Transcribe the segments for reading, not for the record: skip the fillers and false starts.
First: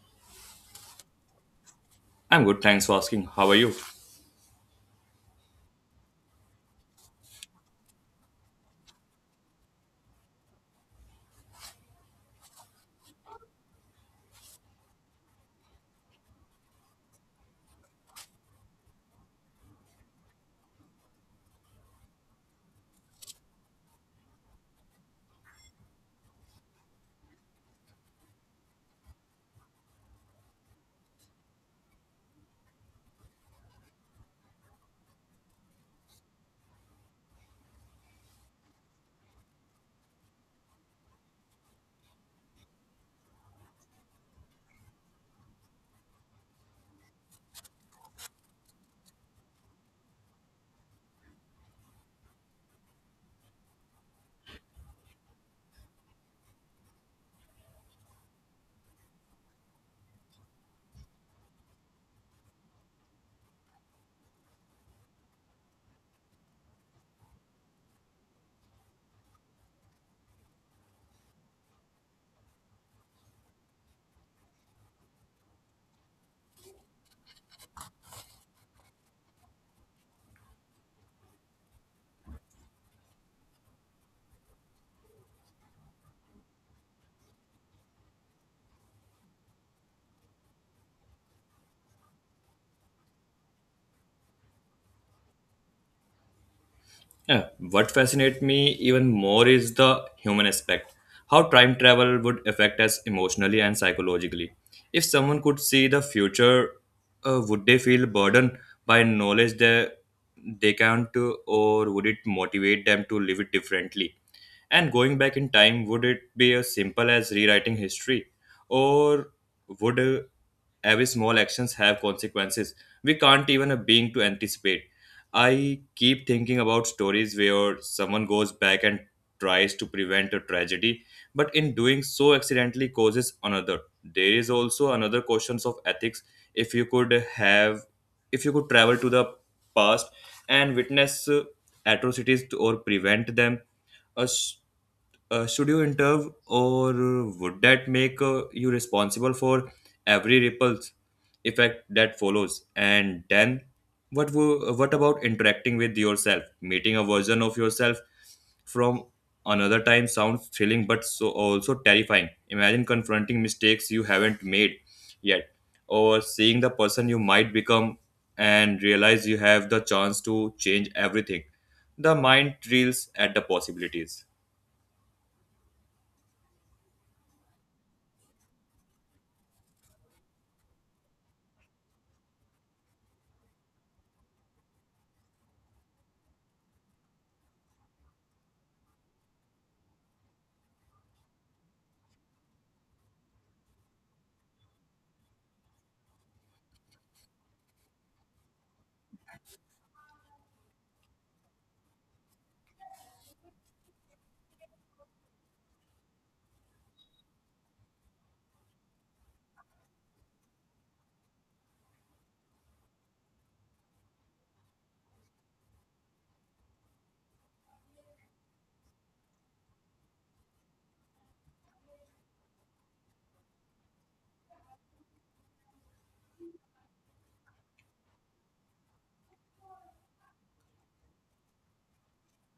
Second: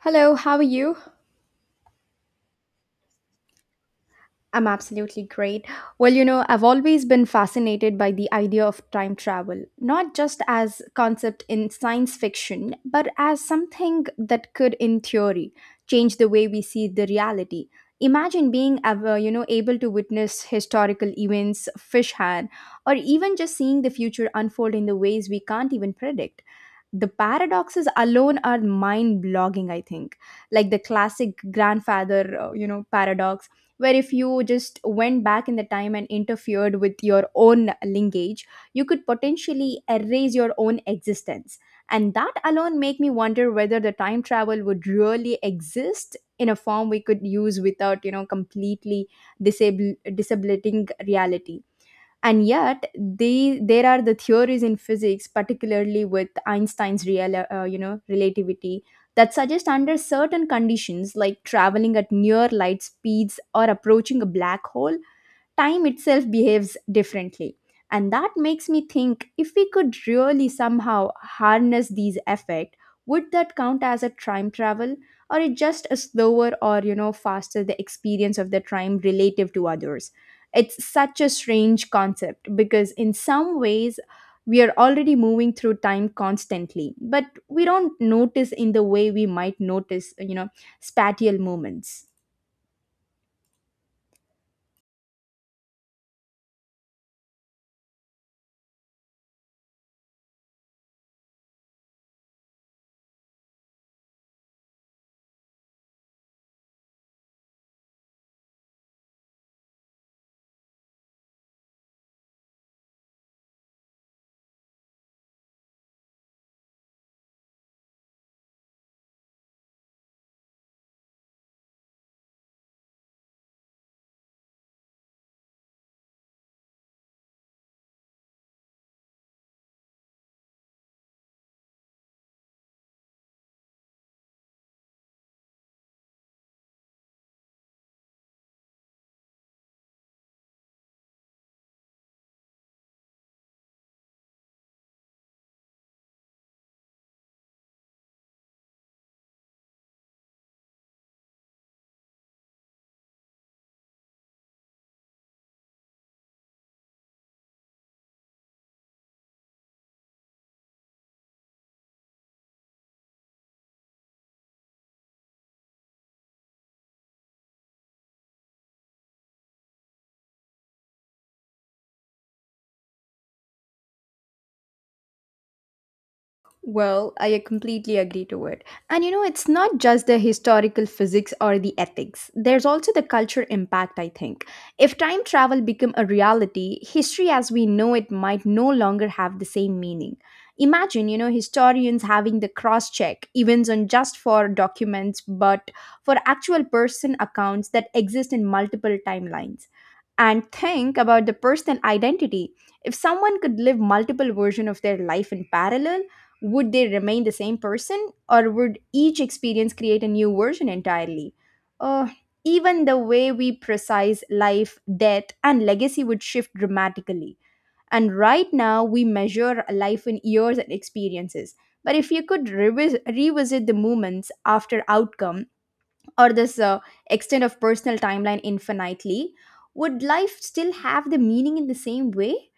Hello, how are you? I'm good, thanks for asking. How are you? I'm absolutely great. Well, I've always been fascinated by the idea of time travel, not just as concept in science fiction, but as something that could in theory change the way we see the reality. Imagine being ever, able to witness historical events fish hand, or even just seeing the future unfold in the ways we can't even predict. The paradoxes alone are mind blogging, I think. Like the classic grandfather paradox, where if you just went back in the time and interfered with your own lineage, you could potentially erase your own existence. And that alone make me wonder whether the time travel would really exist in a form we could use without completely disable disabling reality. And yet they there are the theories in physics, particularly with Einstein's real you know relativity, that suggest under certain conditions like traveling at near light speeds or approaching a black hole, time itself behaves differently. And that makes me think, if we could really somehow harness these effects, would that count as a time travel, or it just a slower or faster the experience of the time relative to others? It's such a strange concept, because in some ways we are already moving through time constantly, but we don't notice in the way we might notice, spatial moments. Yeah, what fascinates me even more is the human aspect. How time travel would affect us emotionally and psychologically. If someone could see the future, would they feel burdened by knowledge that they can't, or would it motivate them to live it differently? And going back in time, would it be as simple as rewriting history? Or would every small actions have consequences we can't even a being to anticipate? I keep thinking about stories where someone goes back and tries to prevent a tragedy, but in doing so accidentally causes another. There is also another questions of ethics. If you could have, if you could travel to the past and witness atrocities or prevent them, as should you intervene, or would that make you responsible for every ripple effect that follows? And then what about interacting with yourself, meeting a version of yourself from another time? Sounds thrilling but so also terrifying. Imagine confronting mistakes you haven't made yet, or seeing the person you might become and realize you have the chance to change everything. The mind reels at the possibilities. Well, I completely agree to it. And it's not just the historical physics or the ethics. There's also the culture impact, I think. If time travel become a reality, history as we know it might no longer have the same meaning. Imagine, historians having the cross check events on just for documents, but for actual person accounts that exist in multiple timelines. And think about the personal identity. If someone could live multiple versions of their life in parallel, would they remain the same person, or would each experience create a new version entirely? uh, Even the way we precise life death and legacy would shift dramatically. And right now we measure life in years and experiences, but if you could revisit the moments after outcome, or this extent of personal timeline infinitely, would life still have the meaning in the same way?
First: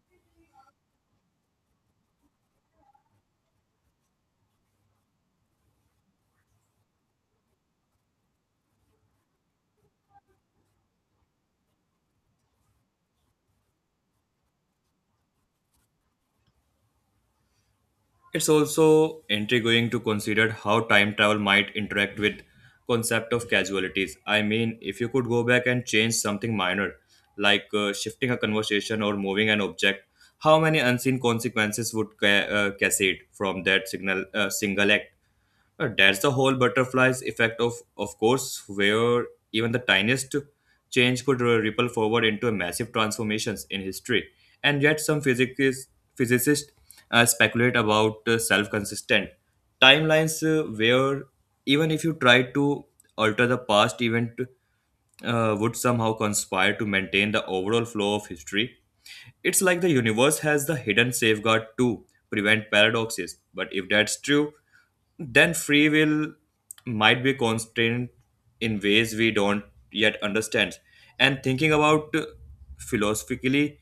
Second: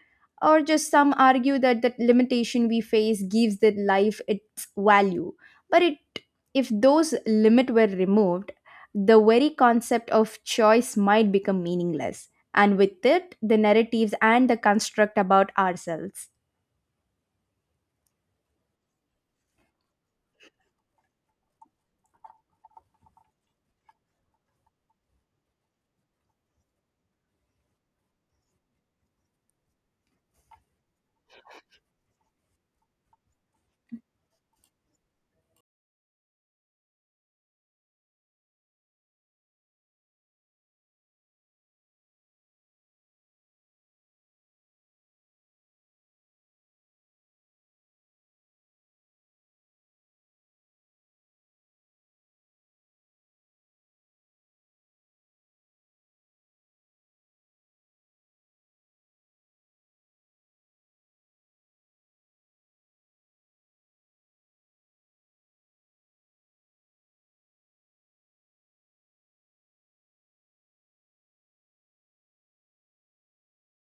Or just some argue that that limitation we face gives the life its value. But if those limit were removed, the very concept of choice might become meaningless. And with it, the narratives and the construct about ourselves. It's also intriguing to consider how time travel might interact with concept of casualties. I mean, if you could go back and change something minor, like shifting a conversation or moving an object, how many unseen consequences would cascade from that signal single act? That's the whole butterflies effect of course, where even the tiniest change could ripple forward into massive transformations in history. And yet some physicists speculate about self-consistent timelines, where even if you try to alter the past event, would somehow conspire to maintain the overall flow of history. It's like the universe has the hidden safeguard to prevent paradoxes. But if that's true, then free will might be constrained in ways we don't yet understand. And thinking about philosophically,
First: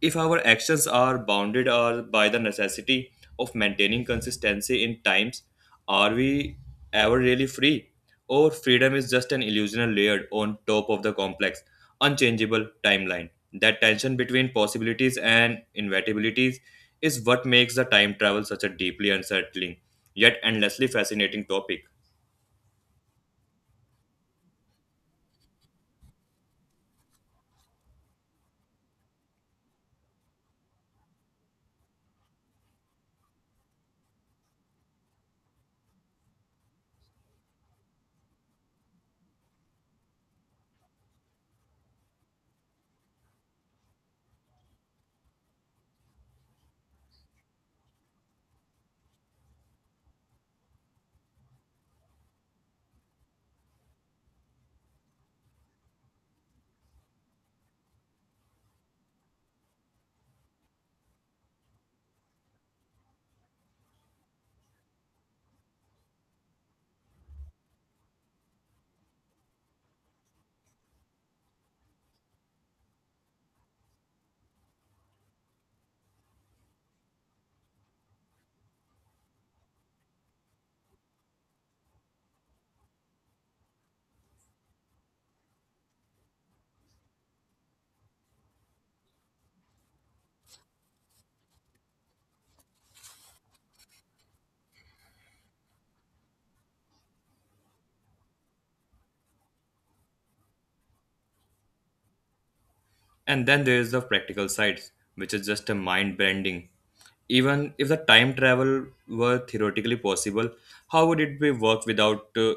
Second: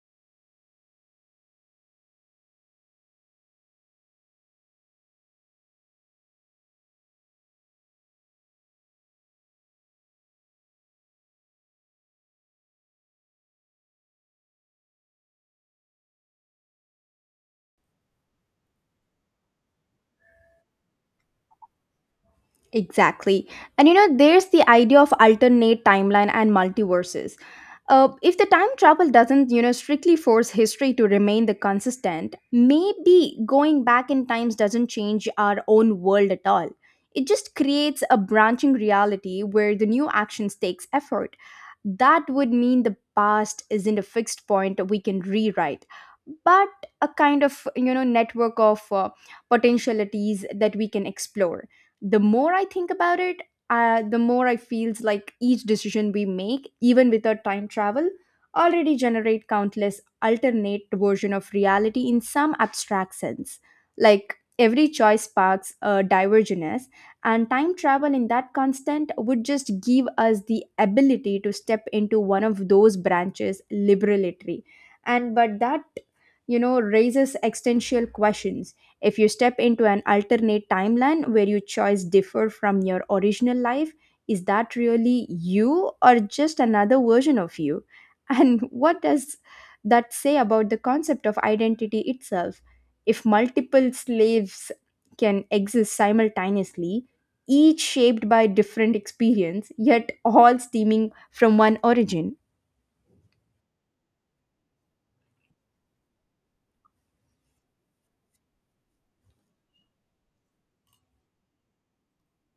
if our actions are bounded or by the necessity of maintaining consistency in times, are we ever really free? Or freedom is just an illusional layered on top of the complex, unchangeable timeline. That tension between possibilities and inevitabilities is what makes the time travel such a deeply unsettling yet endlessly fascinating topic. Exactly. And there's the idea of alternate timeline and multiverses. If the time travel doesn't, strictly force history to remain the consistent, maybe going back in times doesn't change our own world at all. It just creates a branching reality where the new actions takes effort. That would mean the past isn't a fixed point we can rewrite, but a kind of, network of potentialities that we can explore. The more I think about it, the more I feels like each decision we make even without time travel already generate countless alternate version of reality in some abstract sense, like every choice sparks a divergence. And time travel in that constant would just give us the ability to step into one of those branches liberatory. And but that raises existential questions. If you step into an alternate timeline where your choice differ from your original life, is that really you or just another version of you? And what does that say about the concept of identity itself, if multiple slaves can exist simultaneously, each shaped by different experience yet all stemming from one origin? And then there is the practical side, which is just a mind bending. Even if the time travel were theoretically possible, how would it be work without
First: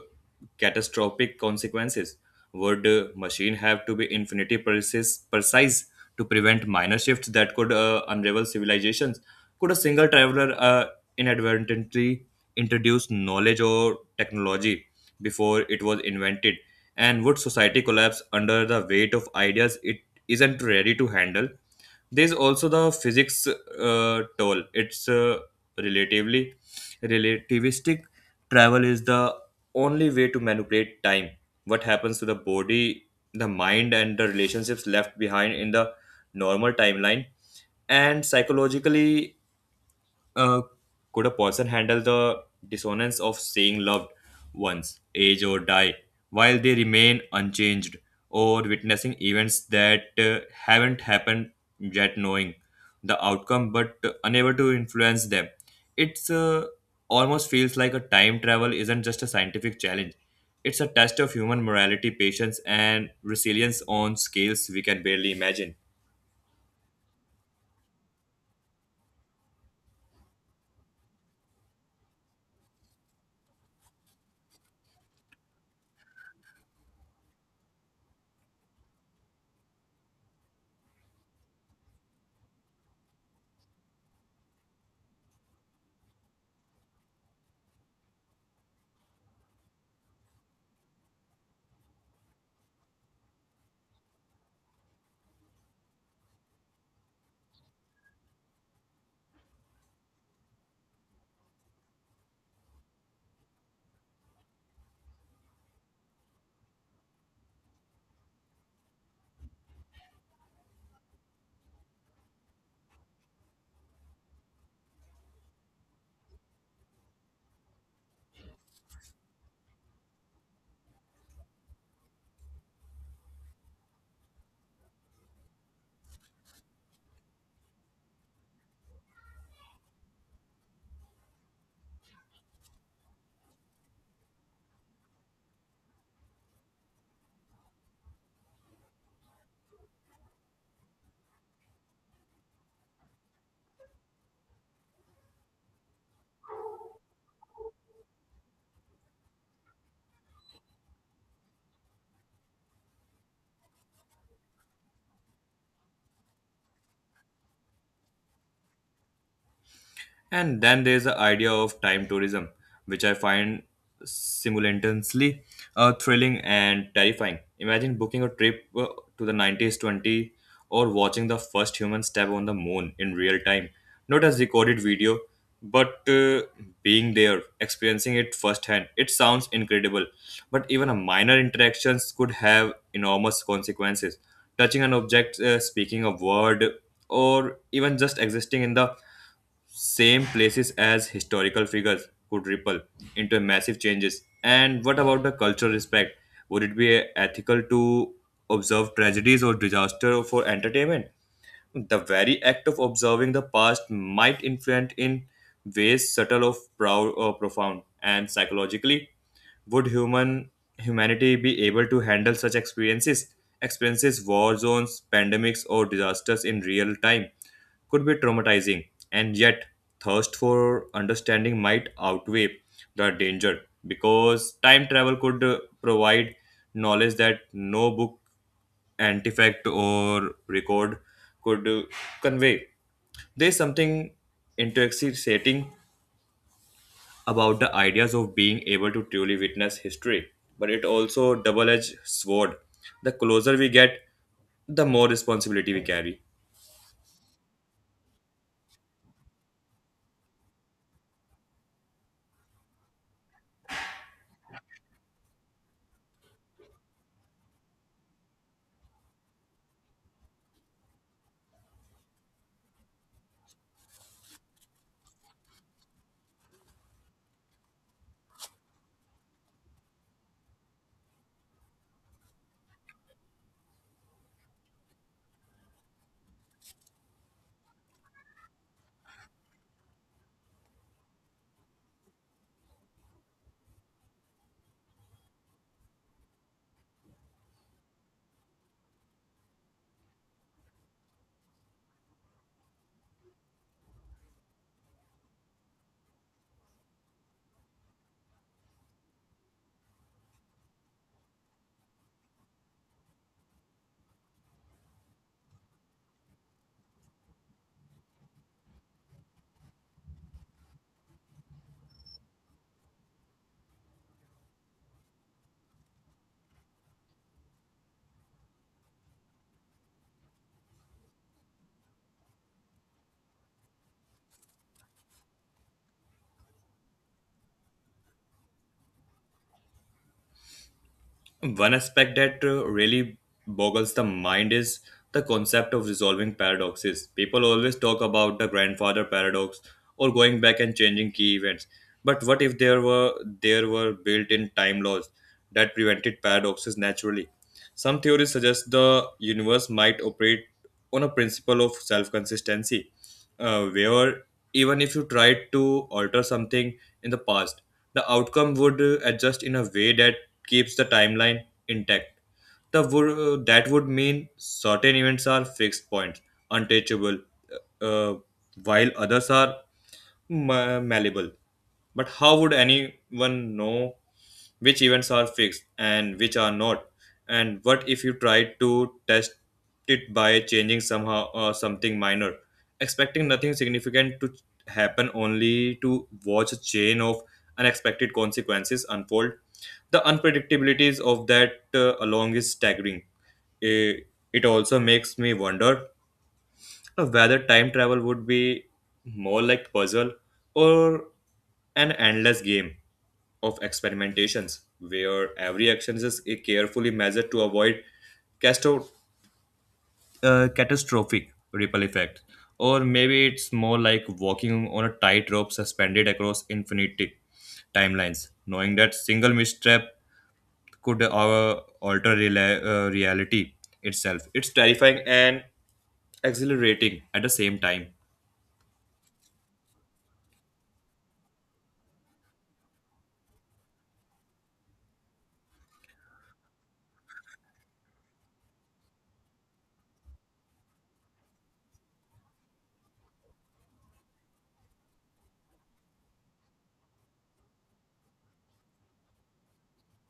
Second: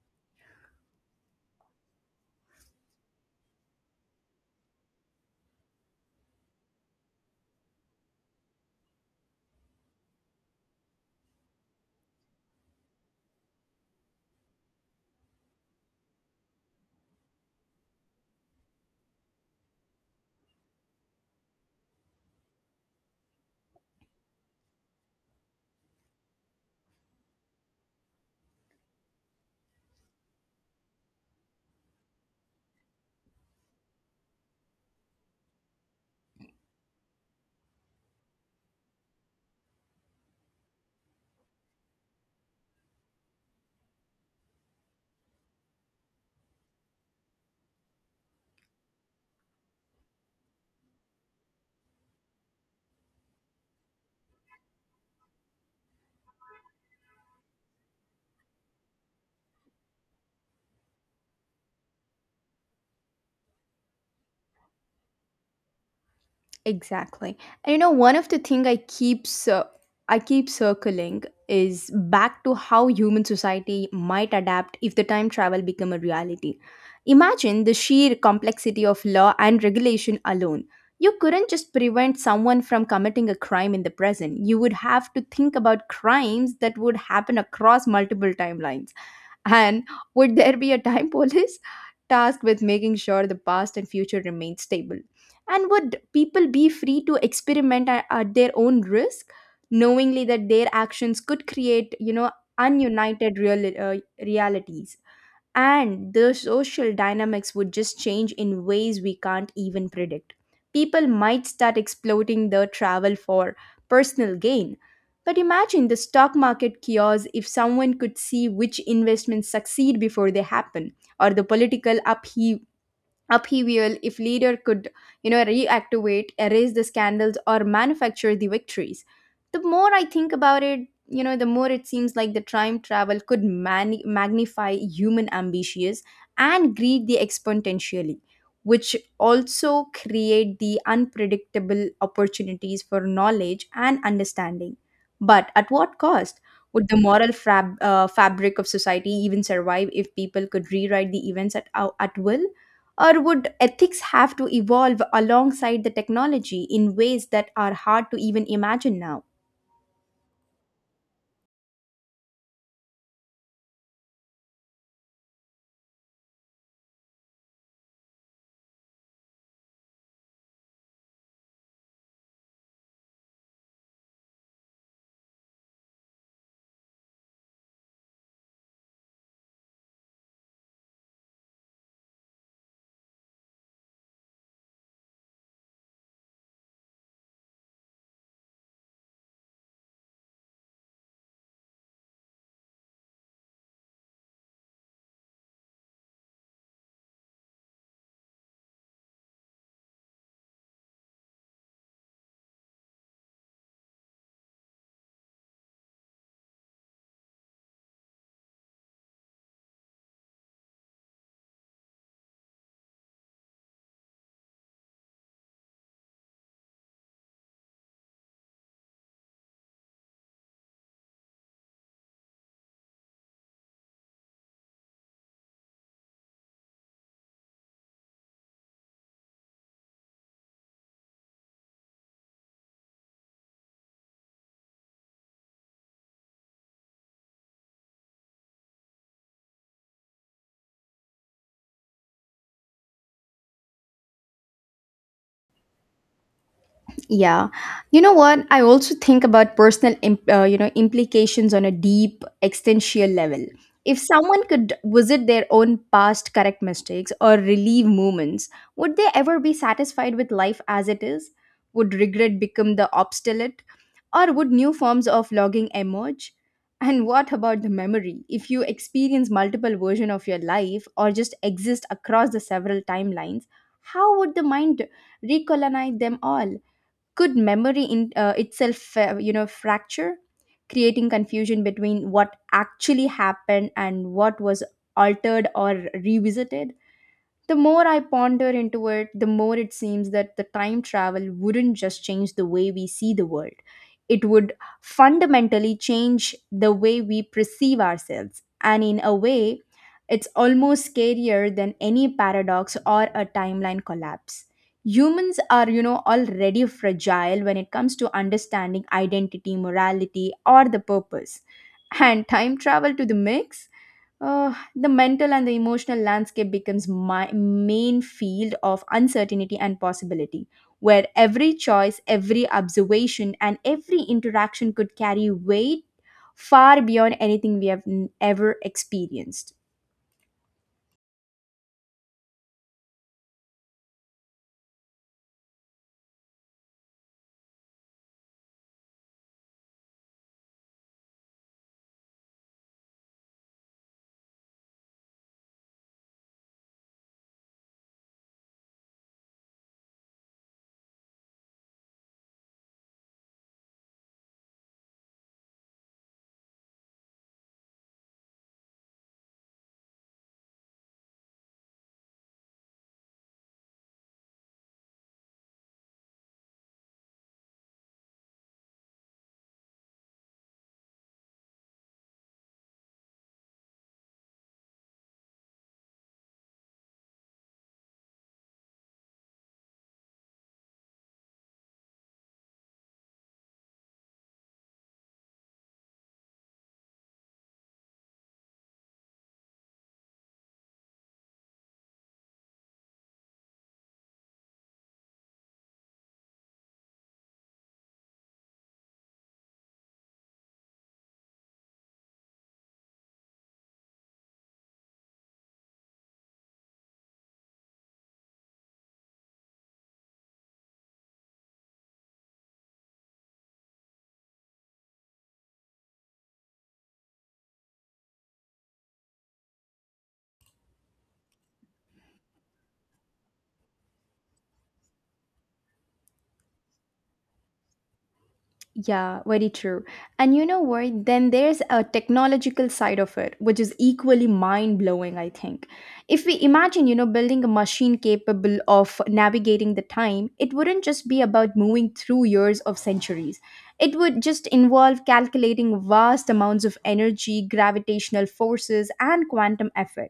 catastrophic consequences? Would machine have to be infinity precise to prevent minor shifts that could unravel civilizations? Could a single traveler inadvertently introduce knowledge or technology before it was invented? And would society collapse under the weight of ideas it isn't ready to handle? There's also the physics toll. It's relatively relativistic. Travel is the only way to manipulate time. What happens to the body, the mind, and the relationships left behind in the normal timeline? And psychologically, uh, could a person handle the dissonance of saying loved ones age or die while they remain unchanged, or witnessing events that haven't happened yet, knowing the outcome but unable to influence them? It's almost feels like a time travel isn't just a scientific challenge. It's a test of human morality, patience and resilience on scales we can barely imagine. Exactly. And one of the thing I keep circling is back to how human society might adapt if the time travel become a reality. Imagine the sheer complexity of law and regulation alone. You couldn't just prevent someone from committing a crime in the present. You would have to think about crimes that would happen across multiple timelines. And would there be a time police tasked with making sure the past and future remain stable? And would people be free to experiment at their own risk, knowingly that their actions could create, ununited realities? And the social dynamics would just change in ways we can't even predict. People might start exploiting the travel for personal gain. But imagine the stock market chaos if someone could see which investments succeed before they happen, or the political upheaval if leader could reactivate erase the scandals or manufacture the victories. The more I think about it, the more it seems like the time travel could magnify human ambitions and greed the exponentially, which also create the unpredictable opportunities for knowledge and understanding. But at what cost would the moral fabric of society even survive if people could rewrite the events at will, or would ethics have to evolve alongside the technology in ways that are hard to even imagine now? And then there's the idea of time tourism, which I find simultaneously thrilling and terrifying. Imagine booking a trip to the 90s 20, or watching the first human step on the moon in real time, not as recorded video, but being there, experiencing it firsthand. It sounds incredible, but even a minor interactions could have enormous consequences. Touching an object, speaking a word, or even just existing in the same places as historical figures could ripple into massive changes. And what about the cultural respect? Would it be ethical to observe tragedies or disaster for entertainment? The very act of observing the past might influence in ways subtle of proud or profound. And psychologically, would humanity be able to handle such experiences? Experiences, war zones, pandemics, or disasters in real time could be traumatizing, and yet thirst for understanding might outweigh the danger, because time travel could provide knowledge that no book, artifact, or record could convey. There's something intoxicating about the ideas of being able to truly witness history, but it also double-edged sword. The closer we get, the more responsibility we carry. Yeah. You know what? I also think about personal implications on a deep existential level. If someone could visit their own past, correct mistakes or relieve moments, would they ever be satisfied with life as it is? Would regret become the obstinate, or would new forms of logging emerge? And what about the memory? If you experience multiple versions of your life or just exist across the several timelines, how would the mind recolonize them all? Could memory in itself fracture, creating confusion between what actually happened and what was altered or revisited? The more I ponder into it, the more it seems that the time travel wouldn't just change the way we see the world. It would fundamentally change the way we perceive ourselves. And in a way, it's almost scarier than any paradox or a timeline collapse. Humans are, already fragile when it comes to understanding identity, morality, or the purpose. And time travel to the mix? The mental and the emotional landscape becomes my main field of uncertainty and possibility, where every choice, every observation, and every interaction could carry weight far beyond anything we have ever experienced. One aspect that really boggles the mind is the concept of resolving paradoxes. People always talk about the grandfather paradox or going back and changing key events. But what if there were built-in time laws that prevented paradoxes naturally? Some theories suggest the universe might operate on a principle of self-consistency, where even if you tried to alter something in the past, the outcome would adjust in a way that keeps the timeline intact. That would mean certain events are fixed points, untouchable, uh, while others are malleable. But how would anyone know which events are fixed and which are not? And what if you try to test it by changing somehow something minor, expecting nothing significant to happen, only to watch a chain of unexpected consequences unfold? The unpredictabilities of that along is staggering. Eh, It also makes me wonder whether time travel would be more like puzzle, or an endless game of experimentations where every action is carefully measured to avoid casto- catastrophic ripple effect. Or maybe it's more like walking on a tightrope suspended across infinity timelines, knowing that single misstep could alter reality itself. It's terrifying and exhilarating at the same time. Yeah, very true. And you know what? Then there's a technological side of it, which is equally mind blowing, I think. If we imagine, building a machine capable of navigating the time, it wouldn't just be about moving through years of centuries. It would just involve calculating vast amounts of energy, gravitational forces, and quantum effort.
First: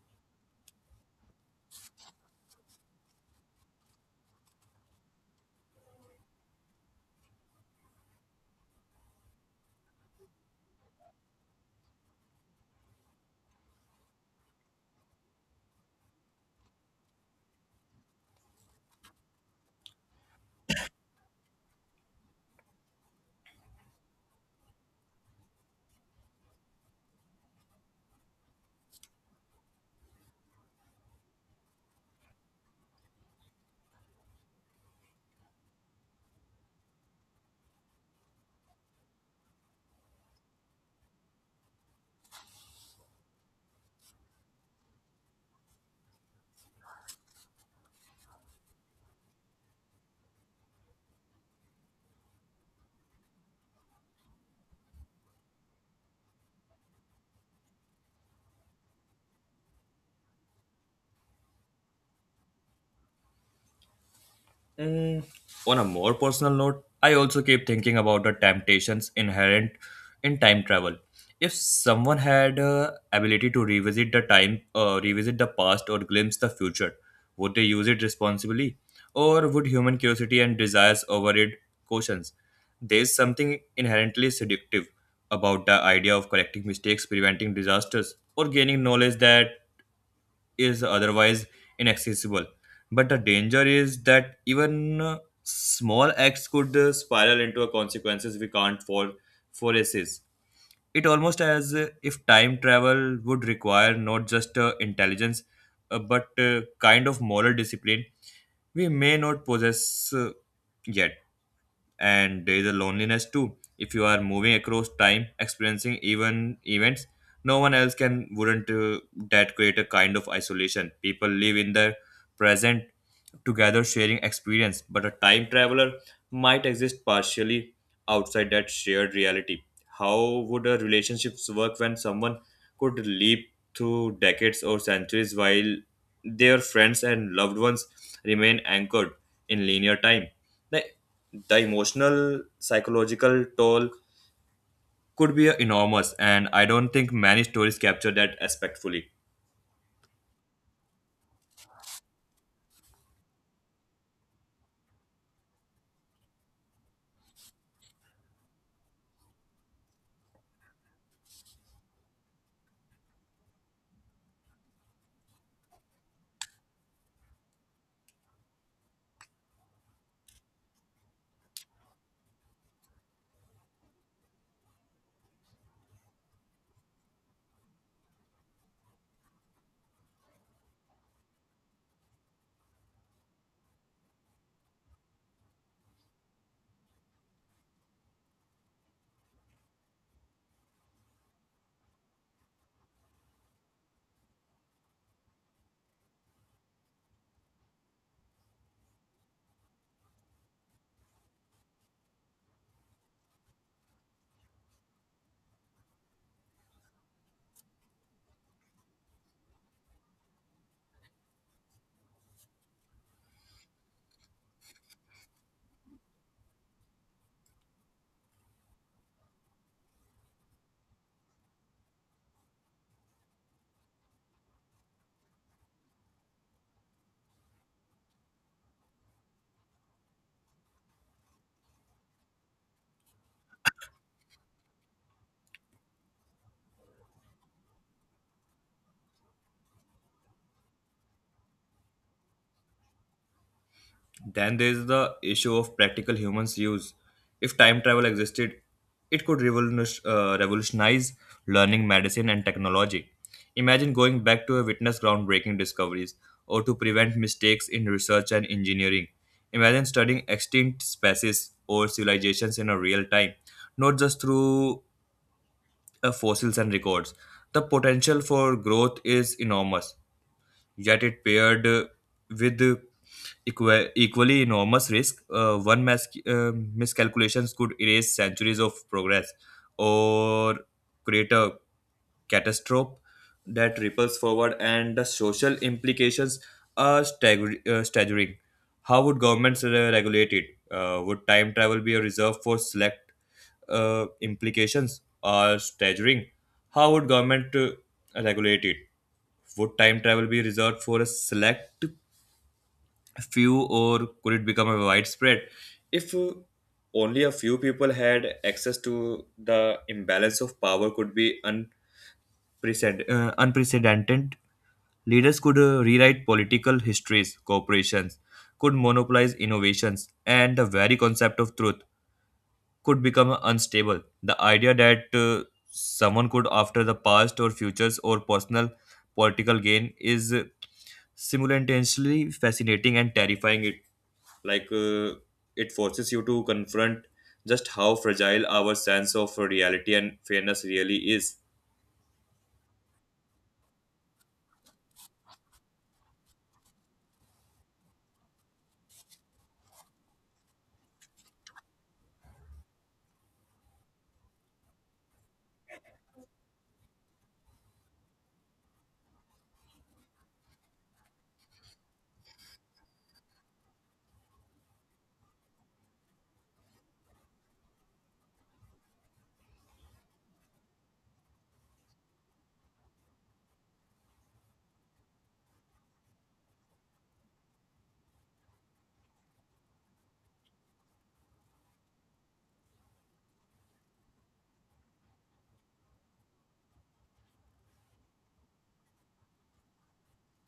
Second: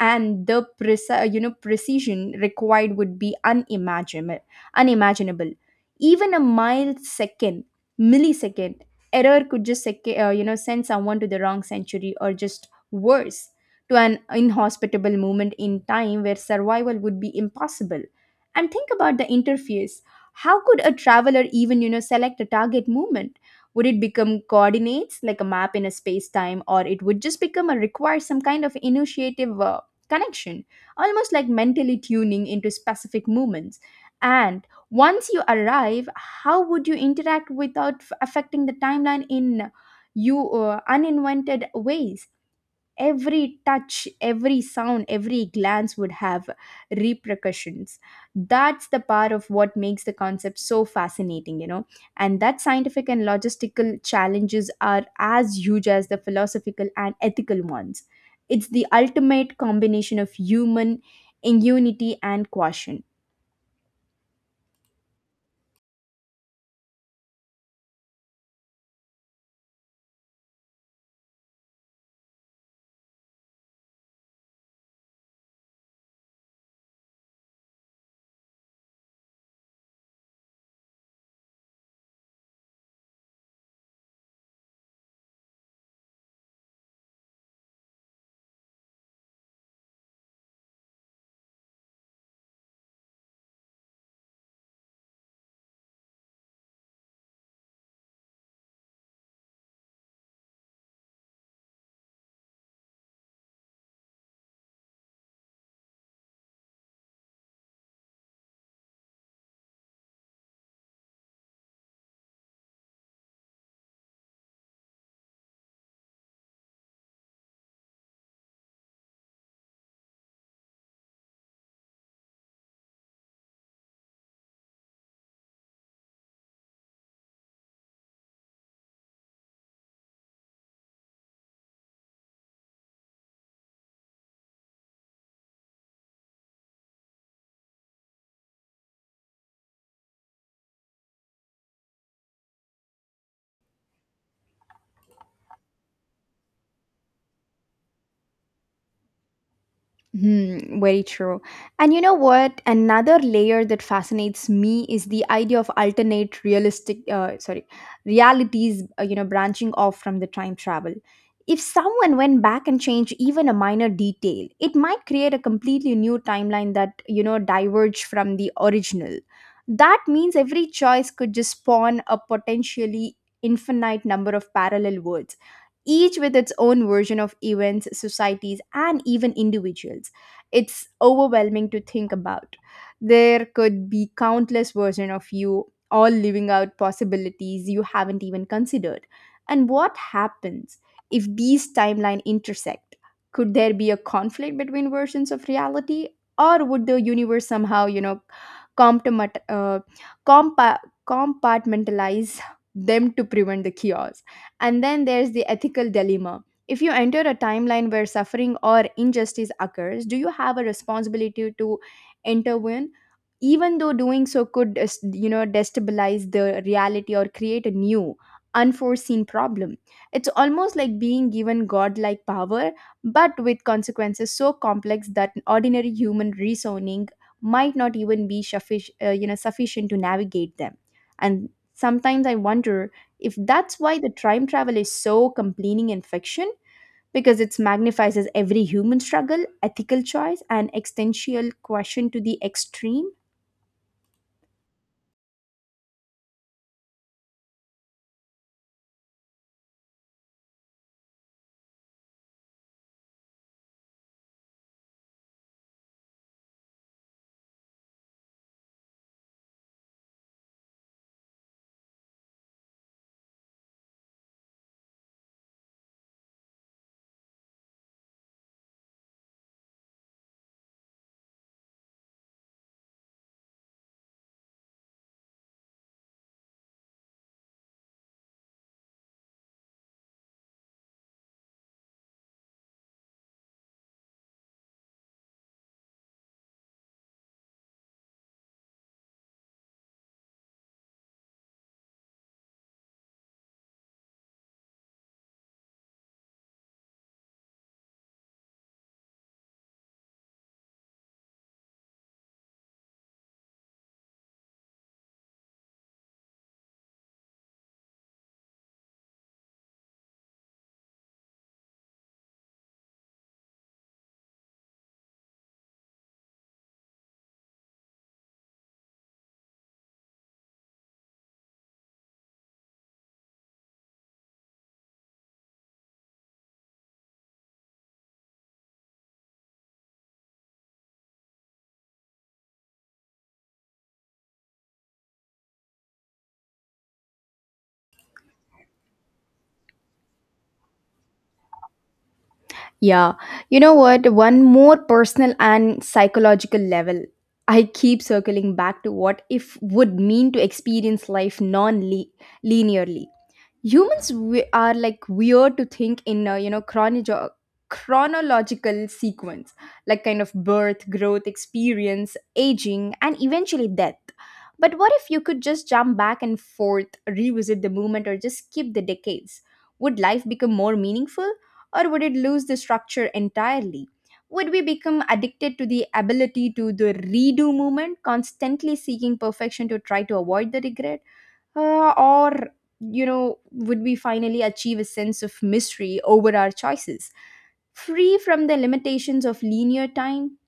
And the precision required would be unimaginable. unimaginable. Even a millisecond error could just send someone to the wrong century, or just worse, to an inhospitable moment in time where survival would be impossible. And think about the interface. How could a traveler even select a target movement? Would it become coordinates like a map in a space time, or it would just become a require some kind of initiative connection, almost like mentally tuning into specific movements? And once you arrive, how would you interact without affecting the timeline in you uninvented ways? Every touch, every sound, every glance would have repercussions. That's the part of what makes the concept so fascinating, you know. And that scientific and logistical challenges are as huge as the philosophical and ethical ones. It's the ultimate combination of human ingenuity and caution. Mm, on a more personal note, I also keep thinking about the temptations inherent in time travel. If someone had ability to revisit the past, or glimpse the future, would they use it responsibly, or would human curiosity and desires override cautions? There's something inherently seductive about the idea of correcting mistakes, preventing disasters, or gaining knowledge that is otherwise inaccessible. But the danger is that even small acts could spiral into a consequences we can't foresees. It almost as if time travel would require not just intelligence, but kind of moral discipline we may not possess yet. And there is a loneliness too. If you are moving across time experiencing even events no one else can, wouldn't that create a kind of isolation? People live in the present together sharing experience, but a time traveler might exist partially outside that shared reality. How would a relationships work when someone could leap through decades or centuries while their friends and loved ones remain anchored in linear time? The the emotional psychological toll could be enormous, and I don't think many stories capture that aspect fully. Very true. And you know what? Another layer that fascinates me is the idea of alternate realities, branching off from the time travel. If someone went back and changed even a minor detail, it might create a completely new timeline that, diverge from the original. That means every choice could just spawn a potentially infinite number of parallel worlds, each with its own version of events, societies, and even individuals. It's overwhelming to think about. There could be countless versions of you, all living out possibilities you haven't even considered. And what happens if these timelines intersect? Could there be a conflict between versions of reality? Or would the universe somehow, comptomat- uh, compa- compartmentalize them to prevent the chaos? And then there's the ethical dilemma. If you enter a timeline where suffering or injustice occurs, do you have a responsibility to intervene? Even though doing so could, destabilize the reality or create a new, unforeseen problem. It's almost like being given godlike power, but with consequences so complex that ordinary human reasoning might not even be sufficient to navigate them. And sometimes I wonder if that's why the time travel is so complaining in fiction, because it magnifies as every human struggle, ethical choice, and existential question to the extreme. Then there's the issue of practical humans use. If time travel existed, it could revolutionize learning, medicine and technology. Imagine going back to witness groundbreaking discoveries, or to prevent mistakes in research and engineering. Imagine studying extinct species or civilizations in a real time, not just through fossils and records. The potential for growth is enormous, yet it paired with equally enormous risk. One miscalculations could erase centuries of progress, or create a catastrophe that ripples forward. And the social implications are staggering. How would governments regulate it? Would time travel be a reserve for select implications are staggering. How would government regulate it? Would time travel be reserved for a select few, or could it become a widespread? If only a few people had access, to the imbalance of power could be unprecedented. Unprecedented. Leaders could rewrite political histories. Corporations could monopolize innovations, and the very concept of truth could become unstable. The idea that someone could, after the past or futures or personal political gain, is simultaneously fascinating and terrifying. It like it forces you to confront just how fragile our sense of reality and fairness really is. Yeah, you know what? One more personal and psychological level. I keep circling back to what if would mean to experience life non linearly. Humans we are like weird to think in a chronological sequence, like kind of birth, growth, experience, aging, and eventually death. But what if you could just jump back and forth, revisit the moment, or just skip the decades? Would life become more meaningful, or would it lose the structure entirely? Would we become addicted to the ability to the redo movement, constantly seeking perfection to try to avoid the regret? Or would we finally achieve a sense of mystery over our choices, free from the limitations of linear time?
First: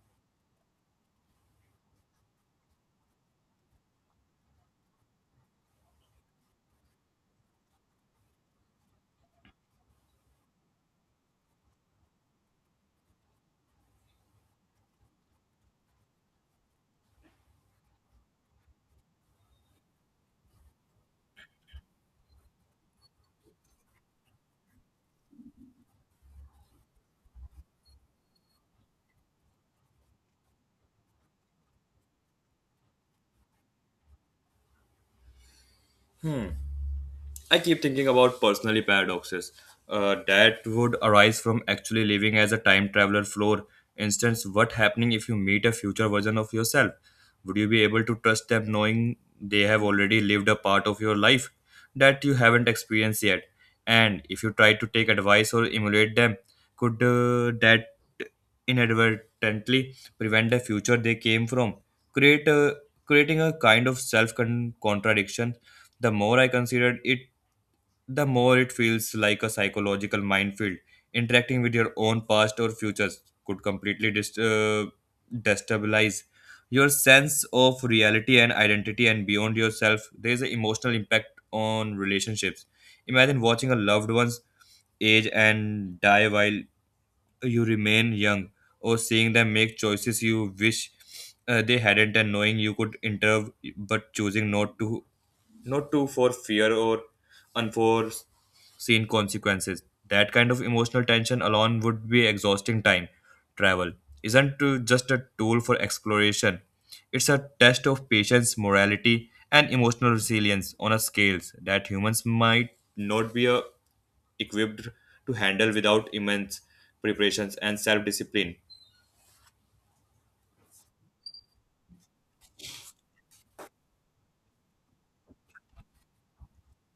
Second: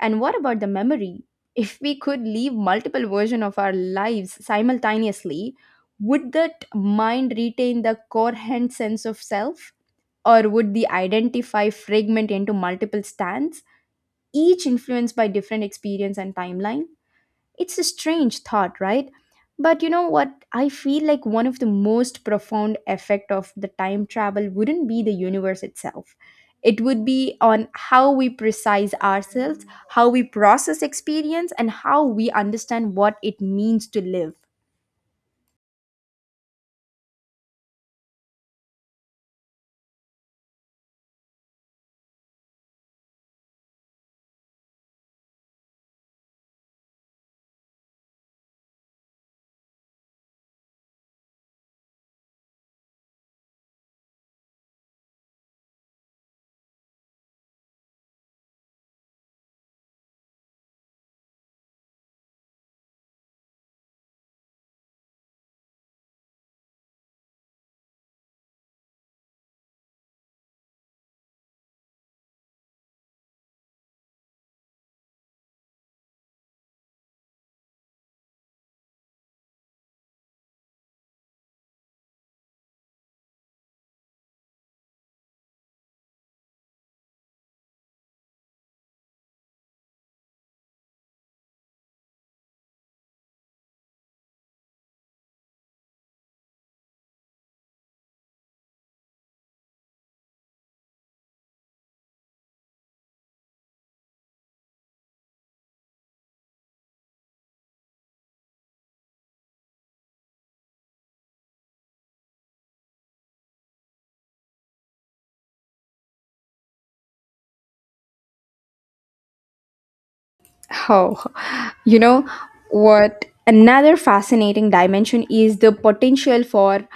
And what about the memory? If we could live multiple versions of our lives simultaneously, would that mind retain the coherent sense of self, or would the identify fragment into multiple stands, each influenced by different experience and timeline? It's a strange thought, right? But you know what? I feel like one of the most profound effect of the time travel wouldn't be the universe itself. It would be on how we precise ourselves, how we process experience, and how we understand what it means to live. I keep thinking about personally paradoxes that would arise from actually living as a time traveler floor. Instance, what happening if you meet a future version of yourself? Would you be able to trust them knowing they have already lived a part of your life that you haven't experienced yet? And if you try to take advice or emulate them, could that inadvertently prevent the future they came from? Create a, Creating a kind of self contradiction. The more I considered it, the more it feels like a psychological minefield. Interacting with your own past or futures could completely destabilize your sense of reality and identity. And beyond yourself, there is an emotional impact on relationships. Imagine watching a loved one's age and die while you remain young, or seeing them make choices you wish they hadn't, and knowing you could intervene but choosing not to, not to for fear or unforeseen seen consequences. That kind of emotional tension alone would be exhausting time. Travel isn't just a tool for exploration, it's a test of patience, morality, and emotional resilience on a scale that humans might not be equipped to handle without immense preparations and self discipline. Oh, you know what? Another fascinating dimension is the potential for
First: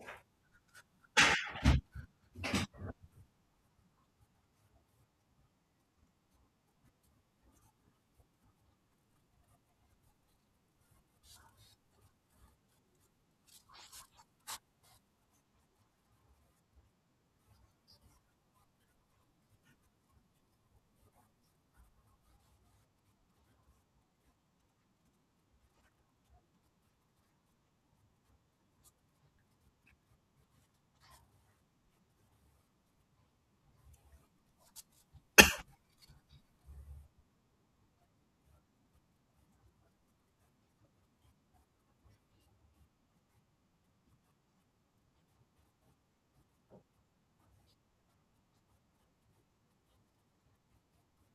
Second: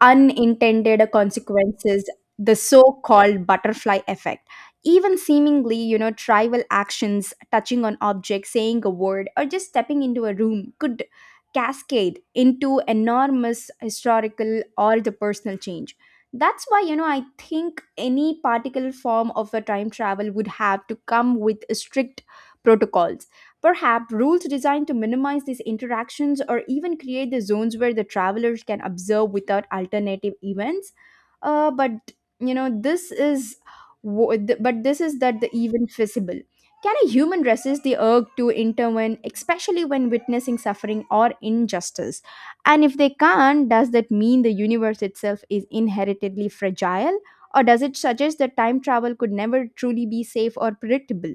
unintended consequences, the so-called butterfly effect. Even seemingly trivial actions, touching on objects, saying a word, or just stepping into a room, could cascade into enormous historical or the personal change. That's why I think any particular form of a time travel would have to come with strict protocols. Perhaps rules designed to minimize these interactions, or even create the zones where the travelers can observe without alternative events. But you know, this is wo- th- but this is that the even feasible. Can a human resist the urge to intervene, especially when witnessing suffering or injustice? And if they can't, does that mean the universe itself is inherently fragile? Or does it suggest that time travel could never truly be safe or predictable?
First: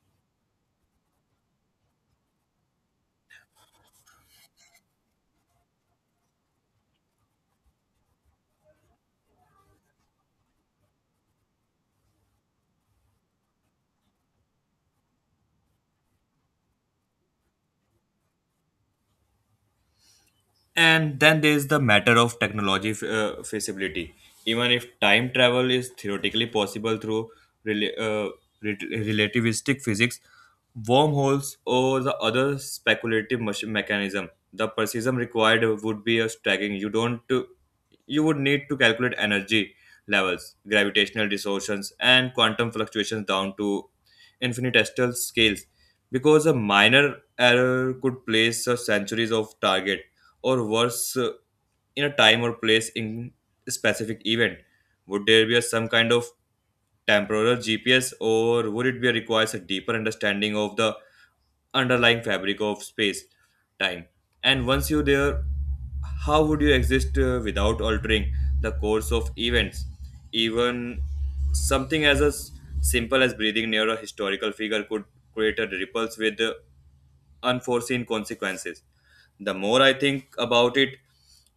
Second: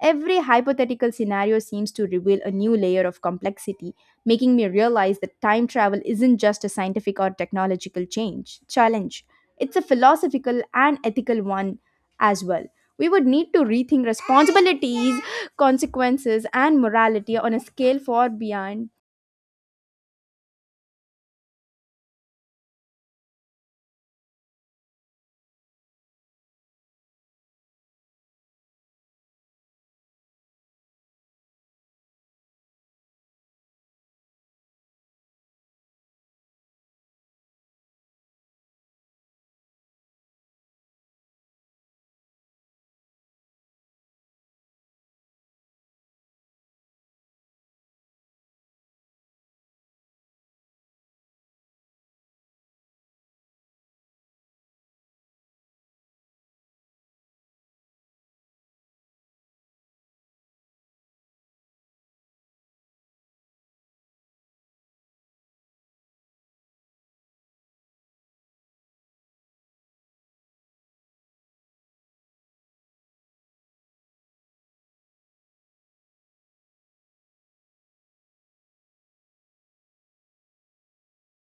Every hypothetical scenario seems to reveal a new layer of complexity, making me realize that time travel isn't just a scientific or technological change challenge. It's a philosophical and ethical one as well. We would need to rethink responsibilities, consequences, and morality on a scale far beyond. And then there's the matter of technology feasibility. Even if time travel is theoretically possible through rela- uh, relativistic physics, wormholes, or the other speculative mechanism, the precision required would be a staggering. You don't, You would need to calculate energy levels, gravitational distortions, and quantum fluctuations down to infinitesimal scales, because a minor error could place a centuries of target or worse in a time or place in a specific event. Would there be some kind of temporal GPS, or would it be requires a deeper understanding of the underlying fabric of space time? And once you're there, how would you exist without altering the course of events, even something as simple as breathing near a historical figure could create a ripples with the unforeseen consequences. The more I think about it,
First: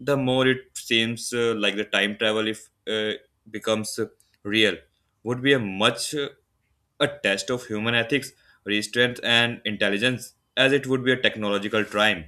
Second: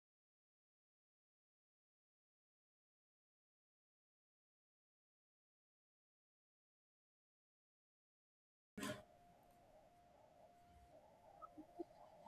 the more it seems like the time travel, if becomes real, would be a much a test of human ethics, restraint, and intelligence, as it would be a technological triumph.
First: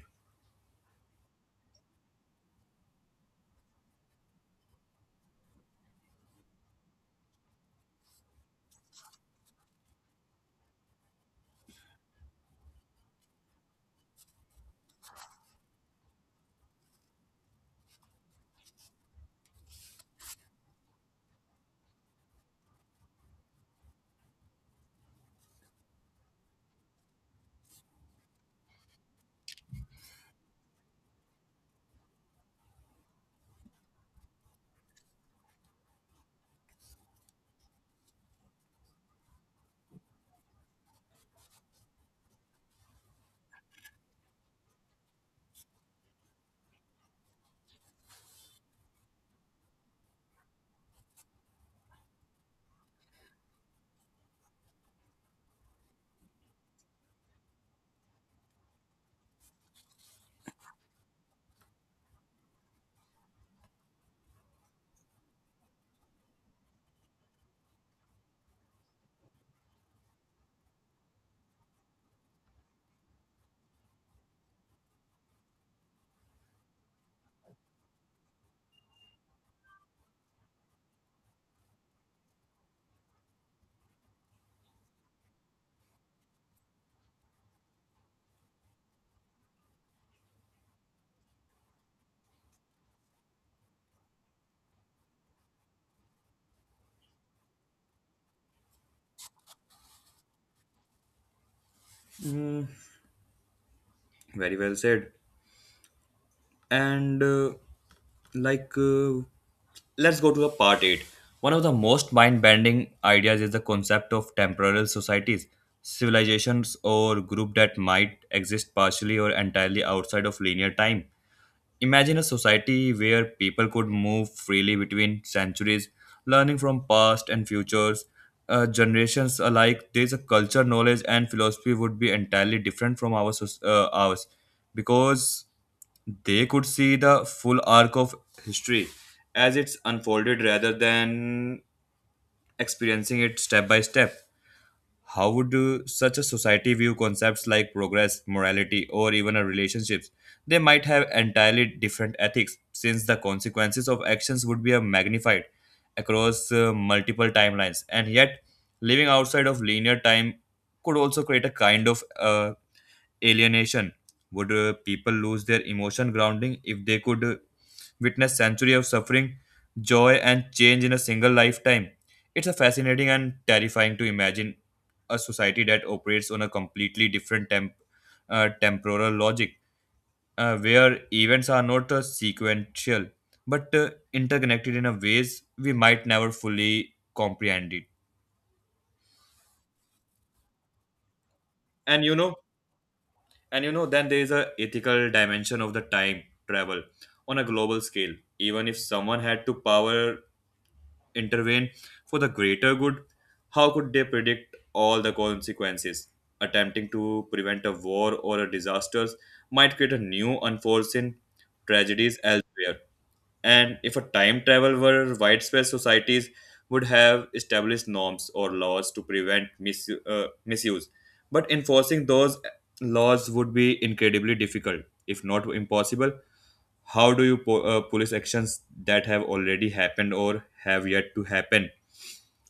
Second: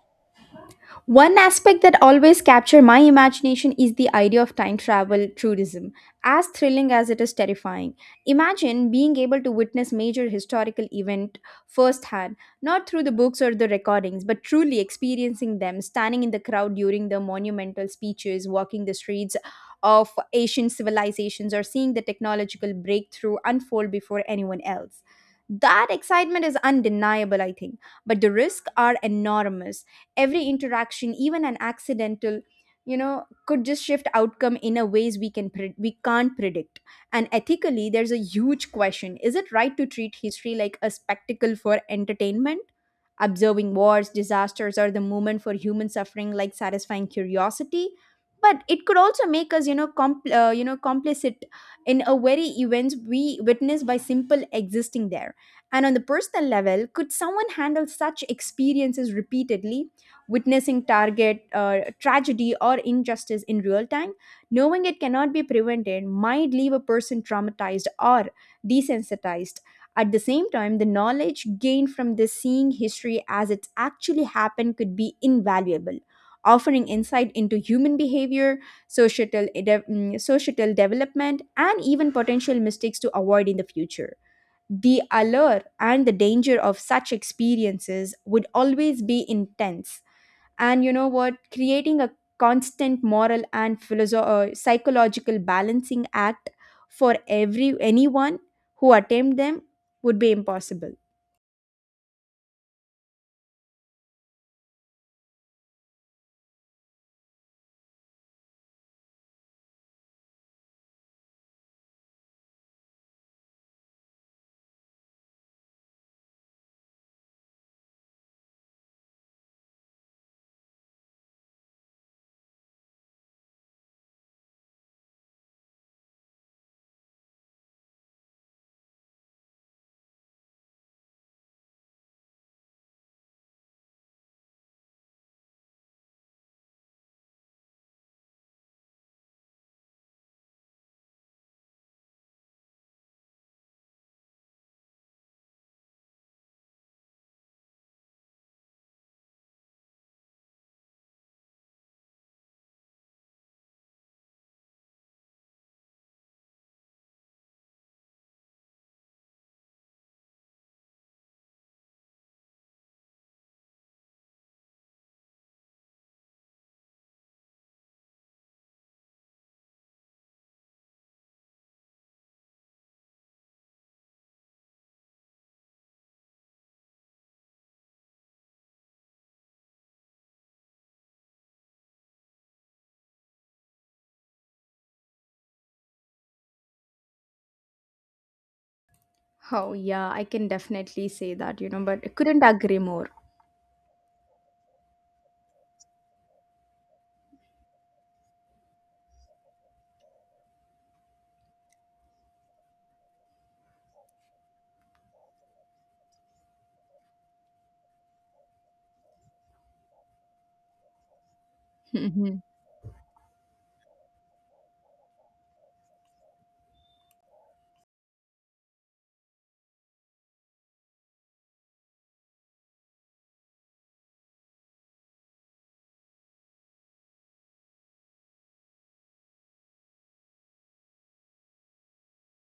One aspect that always captured my imagination is the idea of time travel tourism, as thrilling as it is terrifying. Imagine being able to witness major historical event firsthand, not through the books or the recordings, but truly experiencing them, standing in the crowd during the monumental speeches, walking the streets of ancient civilizations, or seeing the technological breakthrough unfold before anyone else. That excitement is undeniable, I think, but the risks are enormous. Every interaction, even an accidental, could just shift outcome in a ways we can't predict. And ethically, there's a huge question: is it right to treat history like a spectacle for entertainment, observing wars, disasters, or the movement for human suffering like satisfying curiosity? But it could also make us complicit in a very events we witness by simple existing there. And on the personal level, could someone handle such experiences repeatedly, witnessing target tragedy or injustice in real time? Knowing it cannot be prevented might leave a person traumatized or desensitized. At the same time, the knowledge gained from this, seeing history as it's actually happened, could be invaluable, offering insight into human behavior, societal, societal development, and even potential mistakes to avoid in the future. The allure and the danger of such experiences would always be intense. And you know what, creating a constant moral and psychological balancing act for every anyone who attempt them would be impossible. Very well said. And like Let's go to the part 8. One of the most mind-bending ideas is the concept of temporal societies, civilizations or group that might exist partially or entirely outside of linear time. Imagine a society where people could move freely between centuries, learning from past and futures generations alike. There's a culture knowledge and philosophy would be entirely different from our ours, because they could see the full arc of history as it's unfolded rather than experiencing it step by step. How would such a society view concepts like progress, morality, or even a relationships? They might have entirely different ethics, since the consequences of actions would be magnified across multiple timelines. And yet, living outside of linear time could also create a kind of alienation? Would people lose their emotion grounding if they could witness century of suffering, joy, and change in a single lifetime? It's a fascinating and terrifying to imagine a society that operates on a completely different temporal logic, where events are not sequential but interconnected in a ways we might never fully comprehend it. Oh, yeah, I can definitely say that, you know, but And I you know, couldn't agree more. And you know, then there is a ethical dimension of the time travel on a global scale. Even if someone had to power intervene for the greater good, how could they predict all the consequences? Attempting to prevent a war or a disaster might create a new unforeseen tragedies Mhm. elsewhere. And if a time travel were widespread, societies would have established norms or laws to prevent misuse. But enforcing those laws would be incredibly difficult, if not impossible. How do you police actions that have already happened or have yet to happen?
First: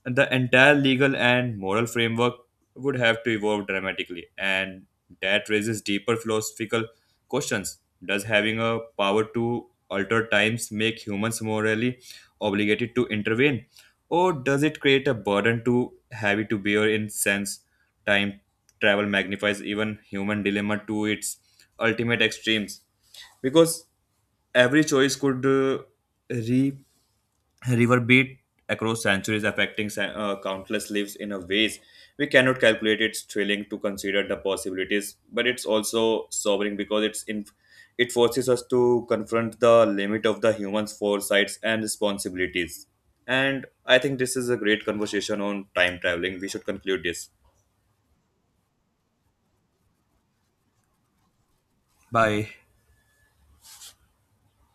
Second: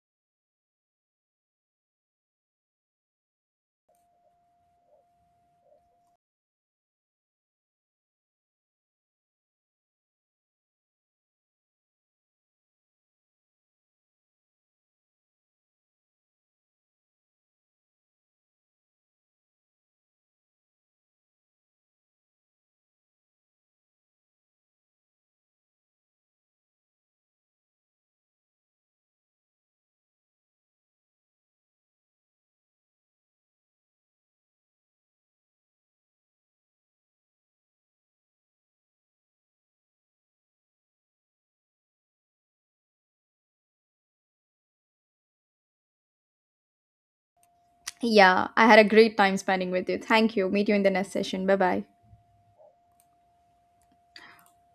The entire legal and moral framework would have to evolve dramatically, and that raises deeper philosophical questions. Does having a power to alter times make humans morally obligated to intervene, or does it create a burden too heavy to bear? In sense, time travel magnifies even human dilemma to its ultimate extremes, because every choice could re- reverberate across centuries, affecting countless lives in a ways we cannot calculate. It's thrilling to consider the possibilities, but it's also sobering because it forces us to confront the limit of the human's foresights and responsibilities. And I think this is a great conversation on time traveling. We should conclude this. Yeah, I had a great time spending with you. Thank you. Meet you in the next session. Bye bye. Bye.